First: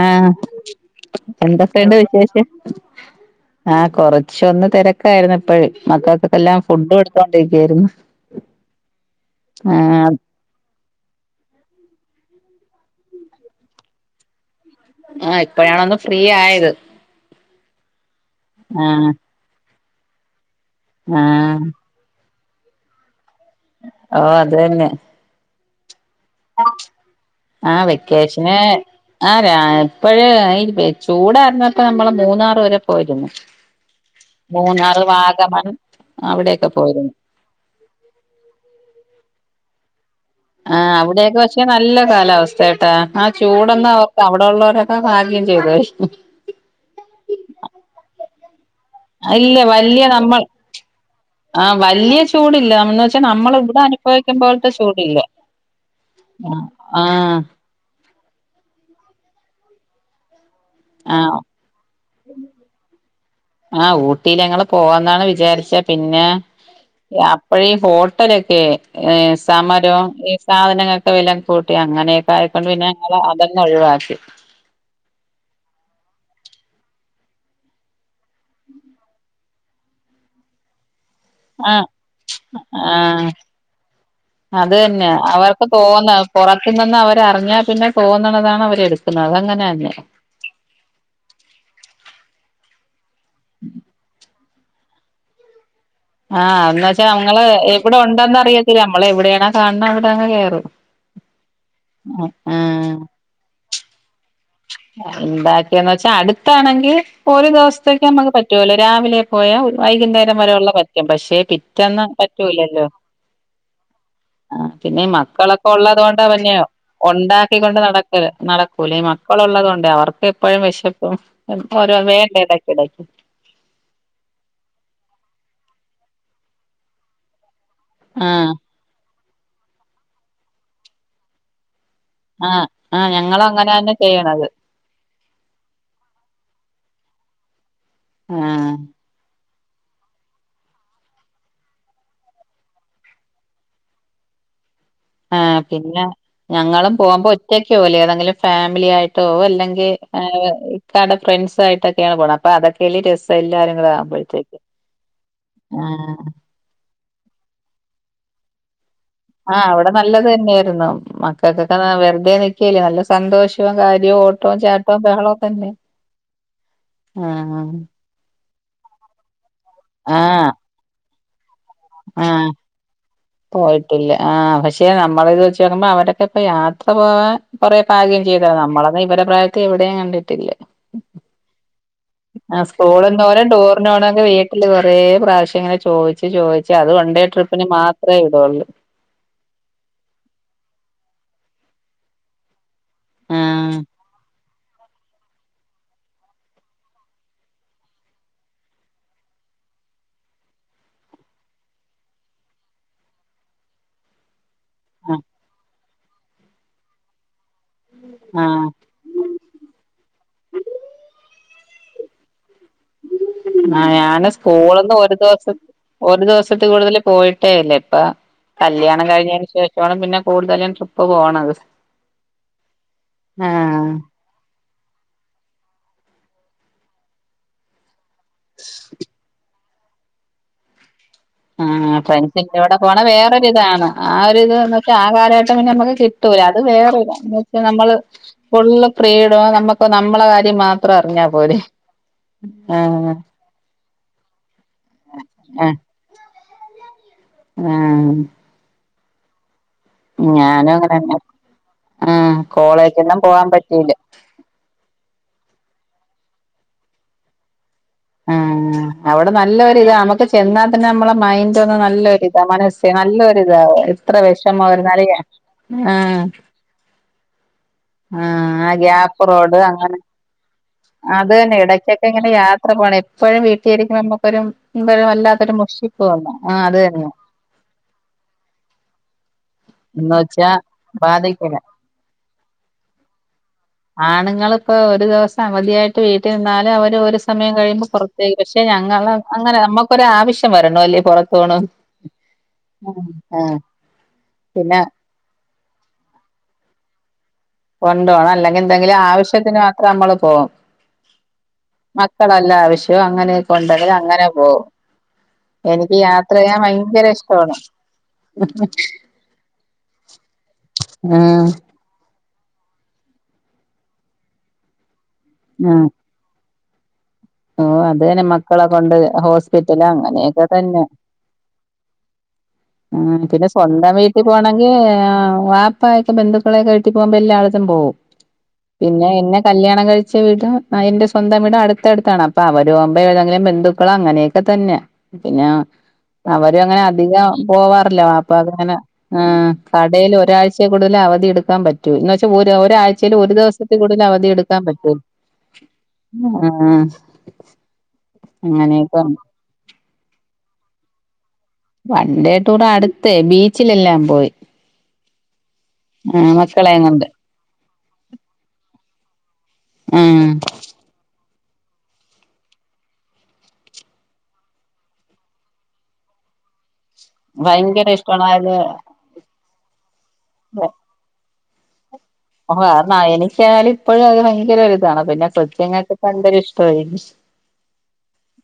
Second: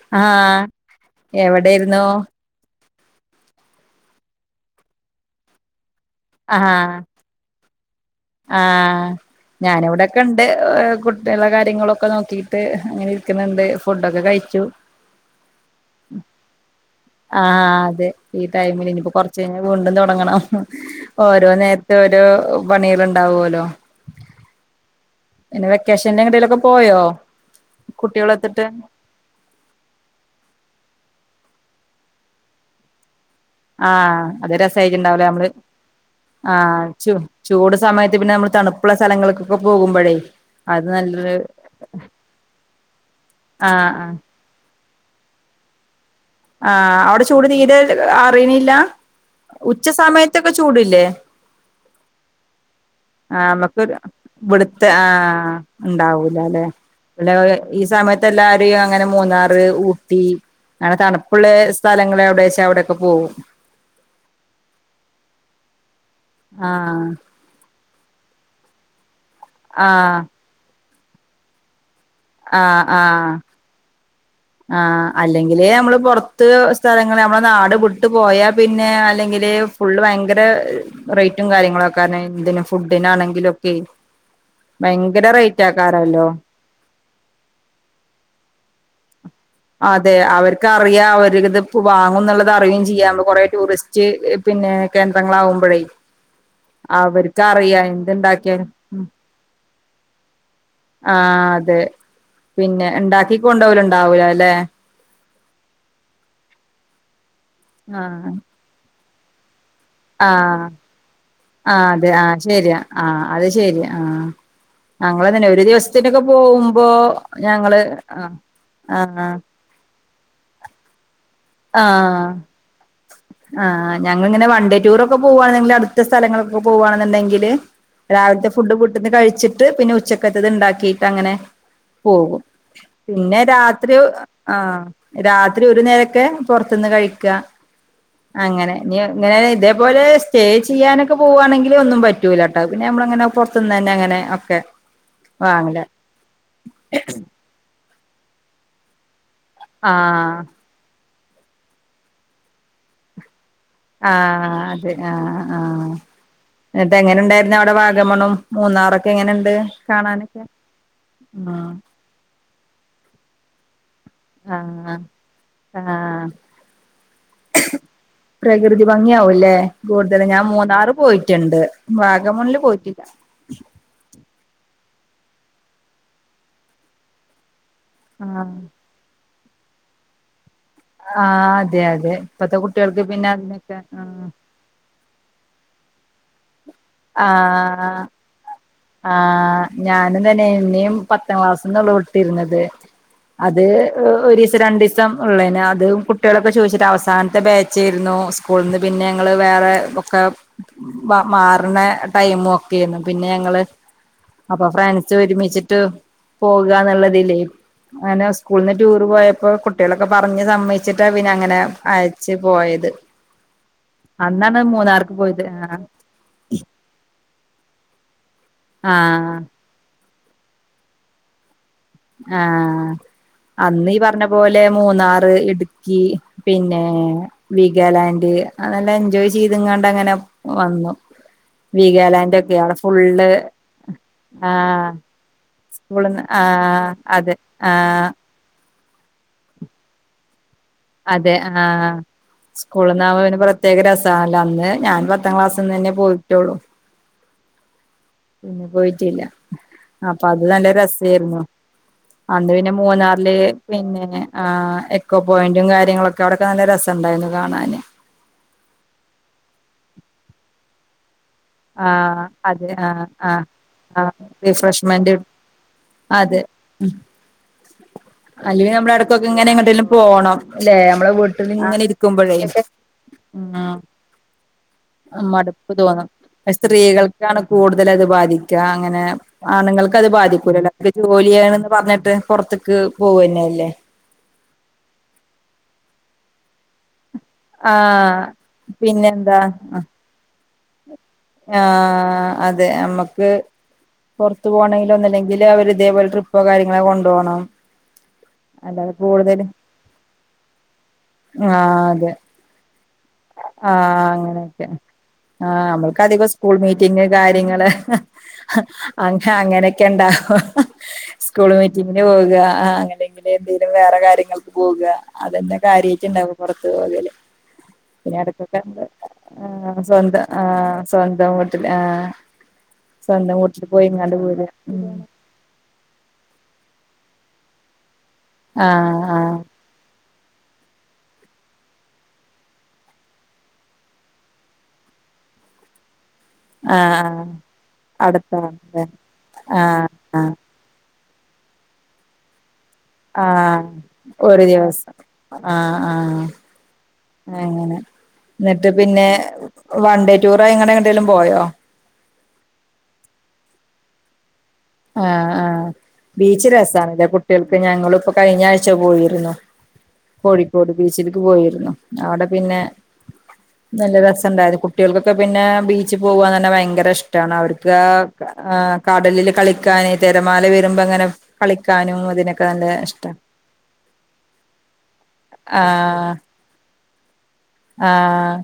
ആഹ് എന്തൊക്കെണ്ട് എവിടെയിരുന്നു വിശേഷം? ആ കൊറച്ചൊന്ന് തിരക്കായിരുന്നു എപ്പഴും മക്കൾക്കൊക്കെ എല്ലാം ആഹ് ഫുഡ് ക്കൊണ്ടിരിക്കരുന്നു ആഹ് ഞാനവിടെൊക്കെ ടെ കുട്ടികള കാര്യങ്ങളൊക്കെ നോക്കിയിട്ട് ങ്ങനെ ഇരിക്കുന്നുണ്ട് ഫുഡൊക്കെ കഴിച്ചു. ആഹ് ഇപ്പോഴാണ ഒന്ന് ഫ്രീ ആയത്. ആഹ് അതെ ഈ ടൈമിൽ ഇനിപ്പോ ആഹ് കൊറച്ച വീണ്ടും തുടങ്ങണം ഓരോ ആഹ് നേര ഒരോ പണിയാൽ ഉണ്ടാവല്ലോ? ആഹ് അതന്നെ. പിന്നെ വെക്കേഷനെടെലൊക്കെ പോയോ കുട്ടികളത്തിട്ട്? ആരാ ഇപ്പഴേ ചൂടരഞ്ഞപ്പോ നമ്മള് മൂന്നാറ് വരെ പോയിരുന്നു. ആഹ് അത് മൂന്നാറ് രസമായിട്ടുണ്ടാവലേ നമ്മള് വാഗമൺ ആ അവിടെയൊക്കെ പോയിരുന്നു ച്ചു ചൂട് സമയത്ത് പിന്നെ നമ്മൾ തണുപ്പുള്ള സ്ഥലങ്ങൾക്കൊക്കെ പോകുമ്പോഴേ അത് ആഹ് നല്ലൊരു അവിടെയൊക്കെ പക്ഷേ നല്ല കാലാവസ്ഥയട്ടാ ആ ചൂടന്ന ആഹ് ആഹ് അവർക്ക ള്ളവരൊക്കെ ഭാഗ്യം ചെയ്തായി ആഹ് അവിടെ ചൂട് തീരെ അറിയ്ണില്ല ഉച്ച സമയത്തൊക്കെ ചൂടല്ലേ? ആഹ് വല്ല്യ ചൂടില്ല നമ്മന്ന് വെച്ചാ ആഹ് നമ്മള ഇവിടെ നമ്മക്കൊരു അനുഭവിക്കുമ്പോലത്തെ ഇവിടുത്തെ ചൂട ഇല്ല. ആഹ് ഉണ്ടാവൂലല്ലെ? [unintelligible] ഈ സമയത്ത് എല്ലാരും അങ്ങനെ മൂന്നാറ് ഊട്ടി അങ്ങനെ തണു ആ സ്ഥലങ്ങള എവിടെച്ചാ അവിടെക്കെ പോകും ആഹ് ഊട്ടിൽ ഞങ്ങള് പോവാന്നാണ് വിചാരിച്ച പിന്നെ ആഹ് അപ്പോഴ ഈ ഹോട്ടലൊക്കെ സമരം ആഹ് ഈ സാധനങ്ങളൊക്കെ വിലം കൂട്ടി അങ്ങനെയ ആയിക്കൊണ്ട് ആഹ് പിന്നെ ഞങ്ങള് ആഹ് അതന്നെ ഒഴിവാക്കി. ആഹ് അല്ലെങ്കില് നമ്മള് പുറത്ത് സ്ഥലങ്ങള് നമ്മളെ നാട് വിട്ട് പോയാ പിന്നെ അല്ലെങ്കില് ഫുള്ള് ഭയങ്കര റേറ്റും ആ കാര്യങ്ങളും ക്കാര്ണ് എന്തിന് ആ ഫുഡിനാണെങ്കിലും ക്കെ അത് തന്നെ അവർക്ക് തോന്ന പുറ [unintelligible] ന്ന് അവരറിഞ്ഞാൽ പിന്നെ പോന്നണതാണ് അവര് എടുക്കുന്നത്ങ്ങനെ അതെ അവർക്ക് ക്കെ അറിയ അവരി ഇത് വാങ്ങും എന്നുള്ളത് അറിയും ചെയ്യാ കൊറെ ടൂറിസ്റ്റ് പിന്നെ കേന്ദ്രങ്ങളാവുമ്പോഴേ ആഹ് എന്ന് വെച്ചാ അവർക്ക് നമ്മള് അറിയാം എവിടെ ഒണ്ടെന്ന് എന്തുണ്ടാക്കിയാലും അറിയത്തില്ല നമ്മളെവിടെയാണോ കാണണ അവിടെയ ങ്ങ് കേറും. ആഹ് അതെ ആ പിന്നെ ഉണ്ടാക്കി കൊണ്ട് പോവല് ഉണ്ടാവൂല അല്ലെ ഉണ്ടാക്കിയന്ന് വെച്ചാ അടുത്താണെങ്കിൽ ഒരു ദിവസത്തേക്ക് ആ നമ്മുക്ക് പറ്റുല്ലോ രാവിലെ പോയാ വൈകുന്നേരം വരെ ഉള്ള പറ്റും പക്ഷെ ആഹ് പിറ്റേന്ന് അതെ ആഹ് ശെരിയാ പറ്റൂലല്ലോ ആഹ് അത് ശെരിയാ ആഹ് ആ ഹ് പിന്നെ മക്കളൊക്കെ ഉള്ളത് കൊണ്ടാ പിന്നെ പോകുമ്പോ ഞങ്ങള് ഉണ്ടാക്കിക്കൊണ്ട് ആ നടക്കല് ആ നടക്കൂല്ലെ മക്കളൊ - - ഉള്ളത് കൊണ്ടേ അവർക്ക് എപ്പോഴും വിശപ്പും ഓരോ വേണ്ട ആ ഇടക്കിടക്ക് ആഹ് ഞങ്ങളിങ്ങനെ വൺ ഡേ ടൂർ ഒക്കെ പോവുവാണെങ്കിൽ അടുത്ത സ്ഥലങ്ങളൊക്കെ പോവുവാണെന്നുണ്ടെങ്കില് രാവിലത്തെ ആഹ് ഫുഡ് വീട്ടിന്ന് കഴിച്ചിട്ട് പിന്നെ ഉച്ചക്കത്തത് ഉണ്ടാക്കിട്ട് അങ്ങനെ പോകും ആഹ് ആഹ് പിന്നെ ഞങ്ങളും അങ്ങനെ തന്നെ രാത്രി ചെയ്യണത് ആഹ് രാത്രി ഒരു നേരൊക്കെ പുറത്തുന്ന് കഴിക്കുക ആഹ് അങ്ങനെ ഇനി ഇങ്ങനെ ഇതേപോലെ സ്റ്റേ ചെയ്യാനൊക്കെ പോവാണെങ്കിലും ഒന്നും പറ്റൂല കേട്ടോ പിന്നെ നമ്മളങ്ങനെ പുറത്തുന്ന് തന്നെ അങ്ങനെ ഒക്കെ ആഹ് വാങ്ങല പിന്നെ ഞങ്ങളും പോകുമ്പോ ഒറ്റക്ക് പോവൂല്ല ഏതെങ്കിലും ഫാമിലി ആയിട്ട്‌ പോവും അല്ലെ ങ്കിൽ ആഹ് ഇക്കാടെ ഫ്രണ്ട്സും ആയിട്ടൊക്കെയാണ് പോണത് അപ്പം അതൊക്കെല്ലേ രസം എല്ലാരും കൂടെ ആവുമ്പോഴത്തേക്ക് ആഹ് അതെ ആഹ് ആഹ് എന്നിട്ട് എങ്ങനെ ഉണ്ടായിരുന്നു അവിടെ വാഗമണ്ണും മൂന്നാറൊക്കെ എങ്ങനെ ആഹ് അവിടെ നല്ലത് തന്നെയായിരുന്നു ഉം മക്കൾക്കൊക്കെ വെറുതെ നിക്കയല്ലേ നല്ല സ് സന്തോഷവും കാര്യവും ഓട്ടവും ആഹ് ചാട്ടവും ബഹളവും തന്നെ ആഹ് ആഹ് പ്രകൃതി ഭംഗിയാവൂല്ലേ കൂടുതല് ഞാൻ ആഹ് മൂന്നാറ് പോയിട്ടുണ്ട് ആഹ് വാഗമണ്ണില് പോയിട്ടില്ല പോയിട്ടില്ല ആ പക്ഷെ നമ്മള് ഇത് വെച്ച് നോക്കുമ്പോ അവടൊക്കെ ഇപ്പ യാത്ര പോവാൻ കുറെ ഭാഗ്യം ചെയ്തതാ ആഹ് നമ്മള് എന്നാ ഇവരുടെ പ്രായത്തിൽ എവിടെയും കണ്ടിട്ടില്ല ആഹ് അതെ അതെ ഇപ്പത്തെ ആഹ് കുട്ടികൾക്ക് സ്കൂളിന്ന് പിന്നെ പോലും അതിനൊക്കെ ടൂറിന് പോണൊക്കെ ആഹ് വീട്ടില് കൊറെ പ്രാവശ്യം ഇങ്ങനെ ചോദിച്ചു ചോദിച്ച് അത് വൺഡേ ട്രിപ്പിന് ആഹ് മാത്രവേ വിടൂള്ളൂ ആഹ് ഞാനും തന്നെ എന്നെയും പത്താം ക്ലാസീന്നേയുള്ളൂ വിട്ടിരുന്നത് അത് ആഹ് ഒരു ദിവസം രണ്ട് ദിവ സം ഉള്ളേന് അതും കുട്ടികളൊക്കെ ചോദിച്ചിട്ട് അവസാനത്തെ ബാച്ചായിരുന്നു സ്കൂളിൽ നിന്ന് പിന്നെ ഞങ്ങള് വേറെ ഒക്കെ മാറണ ടൈമും ഒക്കെയാരുന്നു പിന്നെ ഞങ്ങള് അപ്പൊ ആഹ് ഫ്രണ്ട്സും ഒരുമിച്ചിട്ട് പോകുകാന്നുള്ള ഇതിലേ അങ്ങനെ ആഹ് സ്കൂളീന്ന് ടൂറ് പോയപ്പോ കുട്ടികളൊക്കെ പറഞ്ഞ് സമ്മയിച്ചിട്ടാ പിന്നെ അങ്ങനെ അയച്ച് പോയത് ആഹ് ഞാന് അന്നാണ് സ്കൂളീന്ന് മൂന്നാർക്ക് ഒരു പോയത് ദിവസ ആഹ് ഒരു ദിവസത്തിൽ കൂടുതൽ പോയിട്ടേ ഇല്ല ഇപ്പ കല്യാണം ആഹ് കഴിഞ്ഞതിനു ശേ ഷമാണ് പിന്നെ കൂടുതലും ട്രിപ്പ് പോണത് ആഹ് ആ അന്നീ പറഞ്ഞ പോലെ മൂന്നാറ്, ഇടുക്കി, പിന്നെ വിഗാലാ ന്റ് അങ്ങനെ എൻജോയ് ചെയ്തങ്ങണ്ട് അങ്ങനെ വന്നു ആഹ് വീഗാലാൻഡ് ഒക്കെ ഫ്രണ്ട്സിന്റെ കൂടെ അവിടെ പോണ ഫുള്ള് വേറൊരിതാണ് ആ ഒരിത് ആഹ് വച്ചാ ആ കാലഘട്ടം പിന്നെ നമുക്ക് സ്കൂളിന്ന് കിട്ടൂല അത് ആഹ് വേറെ [unintelligible] അതെ എന്ന് വെച്ചാ നമ്മള് ആഹ് ഫുള്ള് ഫ്രീഡവും നമ്മുക്ക് നമ്മടെ കാര്യം മാ അതെ ആഹ് സ്കൂളീന്നാവുമ്പം പിന്നെ പ്ര ത്യേക രസം ആണല്ലൊ അന്ന് ഞാൻ പത്താം ക്ലാസിൽ നിന്ന് തന്നെ പോയിട്ടുള്ളൂ ആഹ് പിന്നെ പോയിട്ടില്ല അപ്പൊ അത് നല്ല ഞാനും അങ്ങനെന്നെ രസവായിരുന്നു ആ അന്ന് പിന്നെ കോളേജൊന്നും മൂന്നാറില് പോവാൻ പറ്റിയില്ല പിന്നേ ആഹ് എക്കോ പോയിന്റും കാര്യങ്ങളൊക്കെ അവിടൊക്കെ നല്ല രസമുണ്ടായിരുന്നു കാണാന് ഉം അവിടെ നല്ലൊരിതാ നമ്മുക്ക് ചെന്നാൽ തന്നെ നമ്മളെ മൈൻഡ്‌ ആ നല്ലൊരിതാ അതെ ആ മനസ്സ് ആ നല്ലൊരിതാ ആ എത്ര വിഷമം ആയിരുന്നാലും ആഹ് ഉം ആഹ് ആ ഗ്യാപ്പ് റോഡ് എങ്ങട്ടേലും അങ്ങനെ പോണം ല്ലെ നമ്മളെ അത് വീട്ടിൽ തന്നെ ഇടക്കൊക്കെ ഇങ്ങനെ ഇരിക്കുമ്പോഴേ യാത്ര പോണം എപ്പോഴും വീട്ടിലരിക്കുമ്പോ നമ്മുക്കൊരു നമ്മക്കൊരു ഉം വല്ലാത്തൊരു മടുപ്പ് മുഷിപ്പ് തോന്നും ആഹ് അത് തന്നെ സ്ത്രീകൾക്കാണ് കൂടുതൽ അത് ബാധിക്കുക അങ്ങനെ ആണുങ്ങൾക്ക് അത് എന്ന് വെച്ചാ ബാധിക്കൂലല്ലോ അവര് ജോലി ബാധിക്കില്ല ചെയ്യണോന്ന് പറഞ്ഞിട്ട് പുറത്തേക്ക് പോവന്നെയല്ലേ ആണുങ്ങൾക്ക് ഒരു ദിവസം അവധിയായിട്ട് വീട്ടിൽ നിന്നാലും അവര് ഒരു സമയം കഴിയുമ്പോ ആഹ് പുറത്തേക്ക് പക്ഷെ ഞങ്ങൾ പിന്നെന്താ അങ്ങനെ നമുക്കൊരു ആവശ്യം വരണോല്ലെ പൊറത്ത് പോണോ ആഹ് ആ പുറത്ത് പോണെങ്കില് ഒന്നല്ലെങ്കില് അവര് ഇതേപോലെ ട്രിപ്പോ കാര്യങ്ങളോ കൊണ്ടു പോണം കൊണ്ടോണം അല്ലെങ്കില് എന്തെങ്കിലും ആവശ്യത്തിന് മാത്രം നമ്മള് പോകും ആഹ് അതെ മക്കളല്ല ആവശ്യവോ അങ്ങനെക്കെ ഉണ്ടെങ്കിൽ അങ്ങനെ പോകും ആഹ എനിക്ക് നമ്മൾക്ക് അധികം യാത്ര സ്കൂൾ ചെയ്യാൻ മീറ്റിംഗ് ഭയങ്കര ഇഷ്ടമാണ് കാര്യങ്ങള് ഹ അ അങ്ങനെയൊക്കെ ഉണ്ടാവോ ഹ് ഹ ഹ ഉം മീറ്റിങ്ങിന് പോവുക അങ്ങനെങ്കിലെ എന്തെങ്കിലും വേറെ കാര്യങ്ങൾക്ക് പോകുക അതന്നെക്കെ ആഹ് കാര്യായിറ്റ്ണ്ടാവും പൊറത്ത് പോകല് ഓ അത് പിന്നെ തന്നെ മക്കളെ കൊണ്ട് ഹോസ്പിറ്റല അങ്ങനെ ആ സ്വന്തം വീട്ടില് ആഹ് ആ സ്വന്തം പിന്നെ വീട്ടിൽ സ്വന്തം പോയിങ്ങാണ്ട് വീട്ടിൽ പോരാ പോണങ്കി ഉം ആ വാപ്പായൊക്കെ ബന്ധുക്കളൊക്കെയിട്ട് പോകുമ്പോ എല്ലാടത്തും പോകും ആഹ് പിന്നെ എന്നെ ആഹ് കല്യാണം കഴി ച്ച വീട എന്റെ സ്വന്തം വീടും അടുത്തടുത്ത് അപ്പ അവര് ആകുമ്പോ ഏതെങ്കിലും ബന്ധുക്കളോ അങ്ങനെയൊക്കെ തന്നെ പിന്നെ അവരും അങ്ങനെ ആഹ് ആഹ് അധികം പോവാറില്ല വാപ്പാക്ക് അങ്ങനെ അടുത്താണല്ലേ ആഹ് കടേല് ആഹ് ഒരാ ഴ്ച കൂടുതൽ അവധി എടുക്കാൻ പറ്റു എന്ന്വച്ചാ ഒരാ ച ഒരു ആഹ് ദിവസത്തി കൂടുതൽ അവധി ഒരു എടുക്കാൻ പറ്റൂ ദിവസം ആഹ് ആഹ് ആ അങ്ങനെ എന്നിട്ട് പിന്നെ വൺ ഡേ ടൂറങ്ങടെ എങ്ങടെങ്കിലും പോയോ വൺ ഡേ ടൂർ അടുത്തേ ബീച്ചിലെല്ലാം പോയി ആഹ് ആഹ് ആഹ് ബീച്ച് മക്കളേം കൊണ്ട് രസാണല്ലേ കുട്ടികൾക്ക് ഞങ്ങിപ്പോ കഴിഞ്ഞ ആഴ്ച പോയിരുന്നു ഉം കോഴിക്കോട് ബീച്ചിലേക്ക് പോയിരുന്നു അവിടെ പിന്നെ നല്ല രസംണ്ടായത് കുട്ടികൾക്കൊക്കെ പിന്നെ ബീച്ചിൽ പോവാന്നറഞ്ഞാ തന്നെ ഭയങ്കര ഇഷ് ടാണ് അവർക്ക് ഭയങ്കര ഇഷ്ടമാണ് അത് ആ കടലില് കളിക്കാന് തിരമാല വരുമ്പ അങ്ങനെ കളിക്കാനും അതിനൊക്കെ ഓ നല്ല ഇഷ്ട [unintelligible] എനിക്കായാലും ഇപ്പോഴും അത് ഭയങ്കര ഒരുതാണ് പിന്നെ കൃത്യങ്ങൾക്കക്ക് ഇപ്പോ എന്തരും ഇഷ്ടായി ആഹ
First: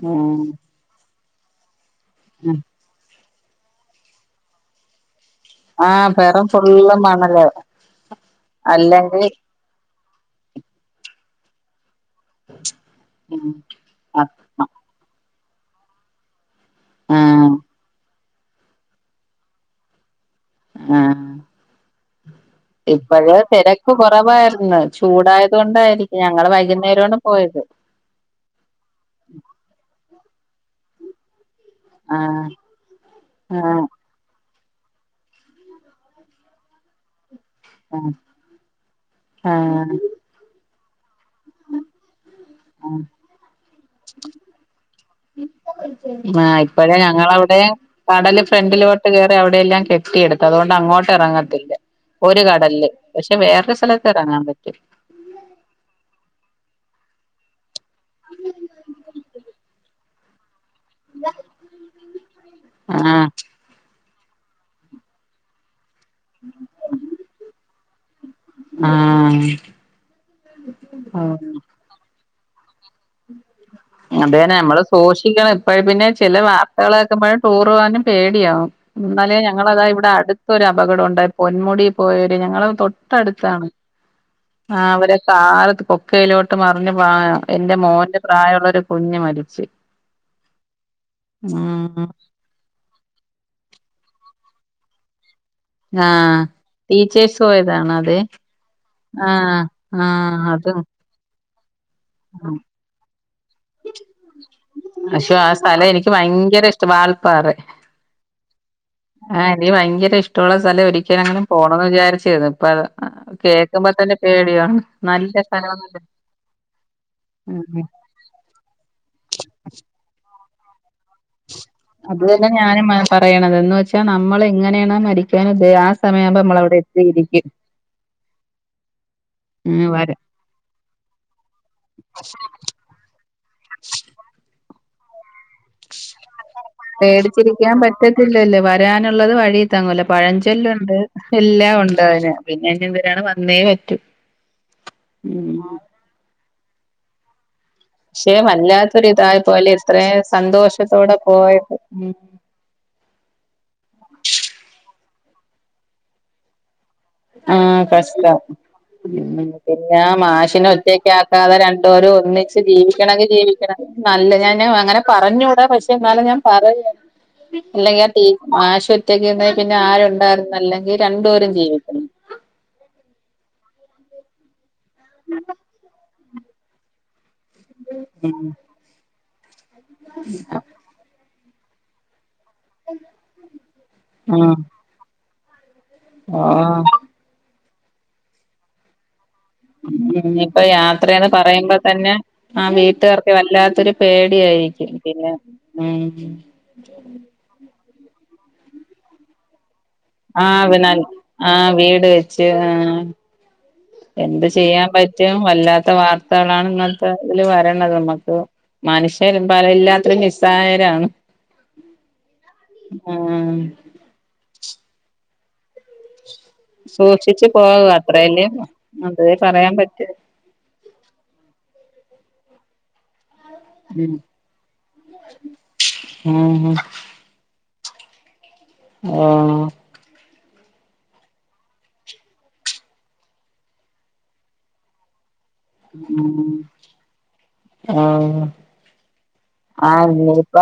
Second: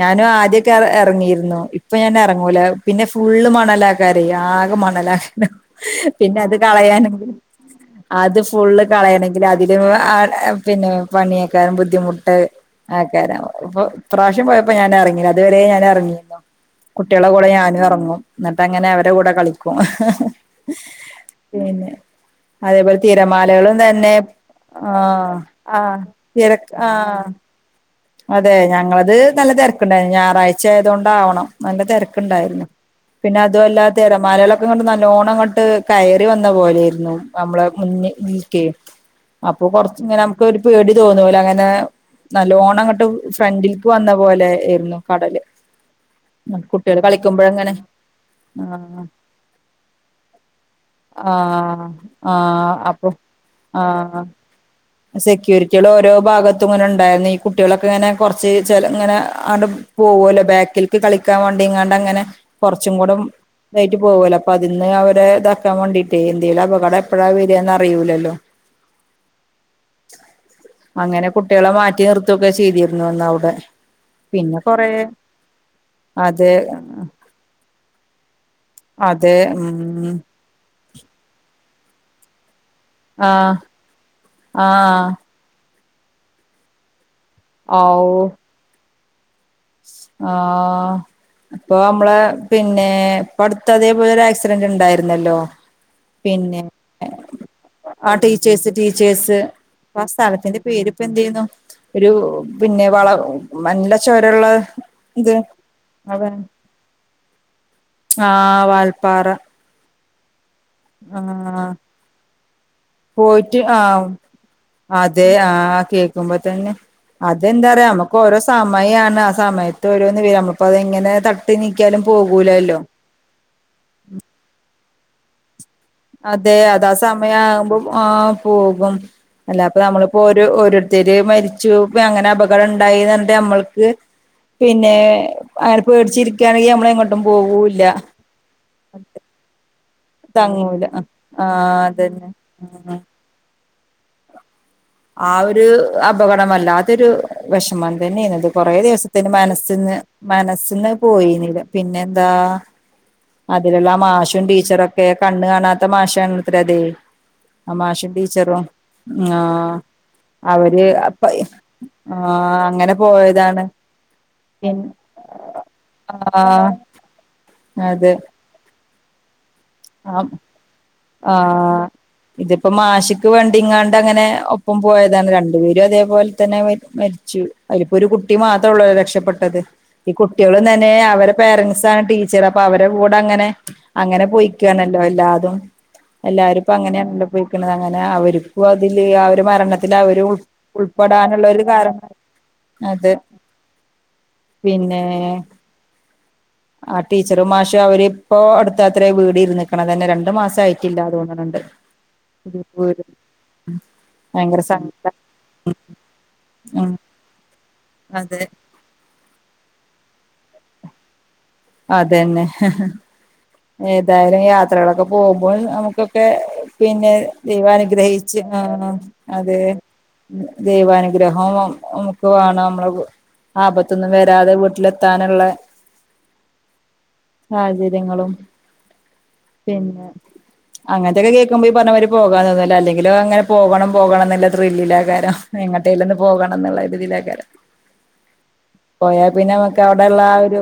ഞാനും ആദ്യൊക്കെ ഇറങ്ങിയിരുന്നു ഇപ്പൊ ഞാൻ ഉം ഇറങ്ങൂല പിന്നെ ഫുള്ള് മണലാക്കാറ് ആകെ മണലാ ഹ് ഹ ആഹ് പെറം പിന്നെത് ഫുള്ള് കളയാന് മണല് അത് ഫുള്ള് അല്ലെങ്കിൽ കളയണെങ്കി അത് വ് ആ പിന്നെ പണിയക്കാനും ബുദ്ധിമുട്ട് ആക്കാ ഇപ്രാവശ്യ പോയപ്പോ ഞാനെറങ്ങീല അതുവരെ ഞാനെറങ്ങിരുന്നു കുട്ടികളെ കൂടെ ആഹ് ഞാനും എറങ്ങും എന്നിട്ട് അങ്ങനെ അവരെ കൂടെ കളിക്കും ഹ് ഹ ആഹ് പിന്നെ അതേപോലെ ഇപ്പഴ് തിരമാലകളും തിരക്ക് തന്നെ കുറവായിരുന്നു ആ ചൂടായത് ആ കൊണ്ടായിരിക്കും ഞങ്ങള് തിര വൈകുന്നേരമാണ് ആഹ് പോയത് അതെ ഞങ്ങളത് നല്ല തെരക്കുണ്ടായിരുന്നു ഞായറാഴ്ച ആയത് കൊണ്ടാവണം നല്ല ആഹ് തെരക്കുണ്ടായിരുന്നു പിന്നെ അതു ആഹ് അല്ലാ തിരമാലകളൊക്കെ ഇങ്ങ്ട്ട് നല്ലോണം അങ്ങോട്ട് കയറി വന്ന പോലെയാരുന്നു നമ്മളെ മുന്നി ആഹ് ഇൽക്കേ അപ്പൊ ആഹ് കൊറച്ച് ഇങ്ങന ഒരു പേടി തോന്ന പോലെ അങ്ങനെ നല്ലോണം ആഹ് അങ്ങട്ട് ഫ്രണ്ടിലേക്ക് വന്ന പോലേയിരുന്നു കടല് ആ ഇപ്പഴേ കുട്ടികൾ കളിക്കുമ്പോഴങ്ങനെ ഞങ്ങളവിടെയും കടല് ആ ഫ്രണ്ടിലോട്ട് കേറി അവിടെയെല്ലാം കെട്ടി കെട്ടിയെടുത്തതുകൊണ്ട് അങ്ങോട്ടെറങ്ങത്തില്ല ആഹ് ഒരു ആഹ് കടലില് അപ്പൊ പക്ഷെ വേറൊരു സ്ഥലത്തെറങ്ങാൻ പറ്റും സെക്യൂരിറ്റിയളോരോ ഭാഗത്തും ഇങ്ങന്ണ്ടായിരുന്നു ഈ കുട്ടികളൊക്കെ ഇങ്ങനെ കൊറച്ച് ചെല ഇങ്ങനെ ആട പോവോല്ലോ ബാക്കിൽക്ക് കളിക്കാൻ വേണ്ടിങ്ങാണ്ടങ്ങനെ കൊറച്ചും കൂടെ ആഹ് [unintelligible] പോകു അല്ലോ അപ്പതിന്ന് അവരെ ഇതാക്കാൻ വേണ്ടിട്ടേ എന്തേലപകടം എപ്പഴാ വര്വാ ന്നറിയൂലല്ലോ ആഹ് അങ്ങനെ കുട്ട്യാളെ മാറ്റി നിർത്തൊക്കെ ചെയ്തിരുന്നു അന്നവ്ടെ അതന്നെ നമ്മള് സൂക്ഷിക്കണം ഇപ്പഴ് പിന്നെ ചില അതെ വാർത്തകള് കേക്കുമ്പഴും ടൂറ്പോവാനും പേടിയാവും അതെ ഇന്നലേ ഞങ്ങളതാ ഉം ഇവിടടുത്തൊരപകടുണ്ടായി പൊന്മുടിയി പോയര് ഞങ്ങള് തൊ ആഹ് ട്ടട്ത്താണ് ആഹ് അവരത് കാലത്ത് കൊക്കയിലോട്ട് മറിഞ്ഞ് എന്റെ മോന്റെ ഔ പ്രായുള്ളൊരു കുഞ്ഞ് മരിച്ച് ആഹ് ഉം അപ്പൊനമ്മളെ പിന്നെ ഇപ്പടുത്തതേപോലൊരു ആക്സിഡന്റ്ണ്ടായിര്ന്നല്ലോ ആഹ് ടീച്ചേഴ്സ് ആ പോയതാണത് ടീച്ചേഴ്സ് ആഹ് ആഹ് അതും ഇപ്പെന്തെയ്യുന്നു ഒരു പിന്നെ വള നല്ല ഷ പക്ഷാ ആ സ്ഥലം എനിക്ക് ഭയങ്കര ഇഷ്ടം വാൽപ്പാറ ആഹ് വാൾപ്പാറ ഇനി ഭയങ്കരിഷ്ടമുള്ള സ്ഥലം ഒരിക്കലെങ്കിലും പോണന്ന് വിചാരിച്ചായിരുന്നു ഇപ്പൊ അത് പോയിട്ട് ആഹ് കേക്കുമ്പൊതന്നെ പേടിയാണ് നല്ല സ്ഥലഒന്നുല്ലേ ക്കുമ്പൊതന്നെ അതെന്താപറയാ നമുക്കോരോ സമയാണ് ആ സയത്ത് ഓരോന്ന് വര നമ്മക്ക് അപ്പതെങ്ങനെ തട്ടി നീക്കിയാലും അത് തന്നെ പോകൂലല്ലോ ഞാനും പറയണത് എന്ന് വച്ചാ നമ്മളെങ്ങനെയാണൊ മരിക്കാനുദ്ദേ ആ സമയമാകുമ്പോ അതെ നമ്മളവിടെ അതാ എത്തിയിരിക്കും സമയാകുമ്പൊ ആ പോകും അല്ലാ ഇപ്പൊ ഉം വര നമ്മളിപ്പൊ ഓരോ ഓരോരുത്തര് മരിച്ചു ഇപ്പങ്ങനെ അപകട്ണ്ടായിന്നറഞ്ഞിട്ട് നമ്മൾ ക്ക്‌ പിന്നെ അങ്ങനെ പേടിച്ചിരിക്കാണെങ്കി നമ്മളെങ്ങോട്ടും പോവൂല്ല ഇല്ലില്ല വരാനുള്ളത് വഴി തങ്ങൂല തങ്ങൂല പഴഞ്ചൊല്ലുണ്ട് ആ എല്ലാം അതന്നെ ഉണ്ടതിന് ആ പിന്നെ എന്തേം വര്ണെ വന്നേ പറ്റു ആ ഒരു അപകടം വല്ലാത്തൊരു വെഷമം പക്ഷെ തന്നെയ്നത് കൊറേ വല്ലാത്തൊരു ദിവസത്തിന് ഇതായ പോലെ മനസ്സിന്ന് ഇത്രയും മനസ്സിന്നത് സന്തോഷത്തോടെ പോയീന്നില്ല പോയത് പിന്നെന്താ അതിലുള്ള ആ മാഷും ടീച്ചറൊക്കെ കണ്ണ് കാണാത്ത മാഷാണത്രേ അത് ആഹ് കഷ്ടം ആ പിന്നാ അവര് അപ്പ മാഷിനൊറ്റക്കാക്കാതെ രണ്ടോരും ആ ഒന്നിച്ച് അങ്ങനെ ജീവിക്കണെങ്കി പോയതാണ് ജീവിക്കണം നല്ല ഞാന പിൻ അങ്ങനെ പറഞ്ഞൂടാ പക്ഷേ എന്നാലും ഞാൻ ആ പറയാ അല്ലെങ്കി ആ അതെ ടീ മാഷൊറ്റക്കരുന്നെ പിന്നെ ആ ആരുണ്ടായിരുന്നല്ലെങ്കി ആഹ് ഇതിപ്പൊ മാഷ്ക്ക് വേണ്ടിങ്ങാണ്ടങ്ങനെ ഒപ് പ്പം പോയതാണ് രണ്ടുപേരും അതേപോൽതന്നെ മരിച്ചു അയിലിപ്പൊരു കുട്ടി ഉം മാത്രേ ഉള്ളൂ രക്ഷപ്പെട്ടത് ഈ കുട്ട്യോളും തന്നെ അവരെ പേരൻസാണ് ടീ ച്ചറപ്പവരെടെ കൂടങ്ങനെ അങ്ങനെ ആഹ് പോയിക്കാന്നല്ലോ എല്ലാതും എല്ലാരും ആഹ് ഇപ്പങ്ങനെയാണല്ലോ പോയിക്കണത് അങ്ങനെ അവര്ക്കും അതില് ആ ഒര് ഉം ഇനിപ്പൊ യാത്രയെന്ന് ഒരു പറയുമ്പൊ കാരണം തന്നെ ആ അതെ വീട്ടുകാർക്ക്‌ വല്ലാത്തൊരു പേടിയായിരിക്കും പിന്നെ ഉം ആഹ് ടീച്ചറും മാഷും അവരിപ്പൊ അടുത്താത്രെ വീടിരുന്ന്ക്കണതന്നെ രണ്ടു മാസം ആഹ് പിന്നൽ ത്തായിട്ടില്ല തോന്നണണ്ട് ആഹ് വീട് വെച്ച് ആഹ് വീട് എന്ത് ഭയങ്കര ചെയ്യാൻ സങ്കടം പറ്റും വല്ലാത്ത വാർത്തകളാണ് ഉം ഇങ്ങനത്തെ ഇതില് വരണത് നമ്മക്ക് അതെ മനുഷ്യരും ഇപ്പല്ലാത്തിലും നിസായരാണ് അതന്നെ ആഹ് ഏതായാലും യാത്രകളൊക്കെ പോകുമ്പൊ നമുക്കൊക്കെ പിന്നെ സൂക്ഷിച്ചു പോവുക ദൈവാനുഗ്രഹിച്ച് അത്രയല്ലേ ആഹ് അതേ അതെ പറയാൻ പറ്റൂ ദൈവാനുഗ്രഹോം ഒ ഒക്കെ വേണം നമ്മള് വീ ആപത്തൊന്നും ഉം വരാതെ വീട്ടിലെത്താനുള്ള ആഹ് സാഹചര്യങ്ങളും ആഹ് പിന്നെ അങ്ങനെത്തെക്കെ കേക്കുമ്പോ ഈ പറഞ്ഞ മാരി പോകാൻ തോന്നില്ല അല്ലെങ്കിലോ അങ്ങനെ പോകണം പോകണം എന്നള്ള ത്രില്ലില ആ കാരം എങ്ങട്ടേലൊന്ന് പോകണം എന്നുള്ള ഇട്തിലേക്കാര ആഹ് പോയാ പിന്നെ നമുക്ക് ആഹ് അവിടെള്ള ആ ഇനിയിപ്പ ഒരു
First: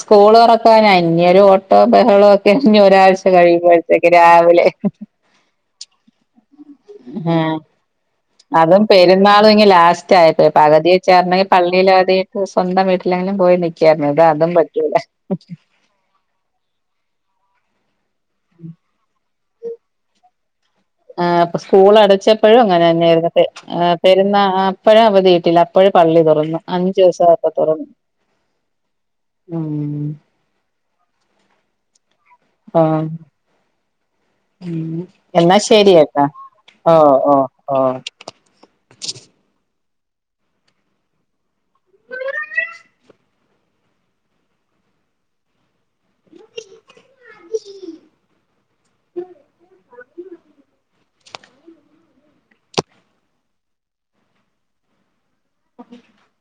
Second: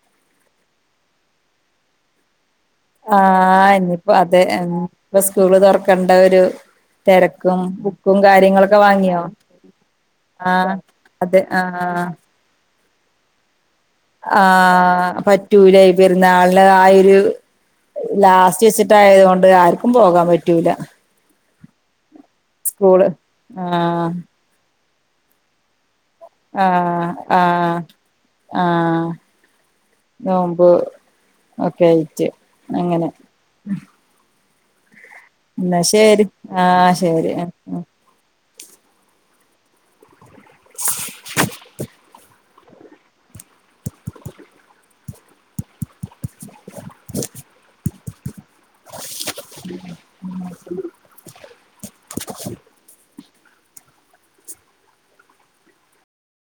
സ്കൂള് തൊറക്കാനായി ഞി ഒരു ഓട്ടോ ബഹളോ ഒ ക്കെച്ചിനി ഒരാഴ്ച്ച ആഹ് ഇനിയിപ്പോ കഴിയുമ്പോഴത്തേക്ക് അതെ രാവിലെ ഇപ്പൊ സ്കൂള് തൊറക്കേണ്ട ഒരു ആഹ് തിരക്കും ബുക്കും കാര്യങ്ങളൊക്കെ അതും വാങ്ങിയോ പെരുന്നാളും ഇങ്ങ് ലാസ്റ്റ് ആയപ്പോയി ആഹ് പകുതി അതെ ചേർന്നെങ്കിൽ പള്ളിയില് ആഹ് അവധി എടുത്തു സ്വന്തം വീട്ടെങ്കിലും പോയി നിൽ ആഹ് പറ്റൂലയി പെരുന്നാളിന് ആ ഒരു ലാസ്റ്റ് വെച്ചിട്ട് ആയതുകൊണ്ട് ആർക്കും പോകാൻ പറ്റൂല ആഹ് ഇപ്പൊ സ്കൂൾ അടച്ചപ്പോഴും സ്കൂള് അങ്ങനെന്നെയായിരുന്നു പെരു ആഹ് പെരുന്ന ആഹ് അപ്പോഴും അവധി കിട്ടില്ല അപ്പഴേ പള്ളി തൊറ ആഹ് ആഹ് ആഹ് ഉം നോമ്പ് ഒക്കെ ആയിട്ട് ആഹ് അങ്ങനെ ഉം എന്നാ ശരികേട്ട ശരി ആഹ് ഓ ശരി ഓ ഓ ആഹ് [inaudible] ഉം ഉം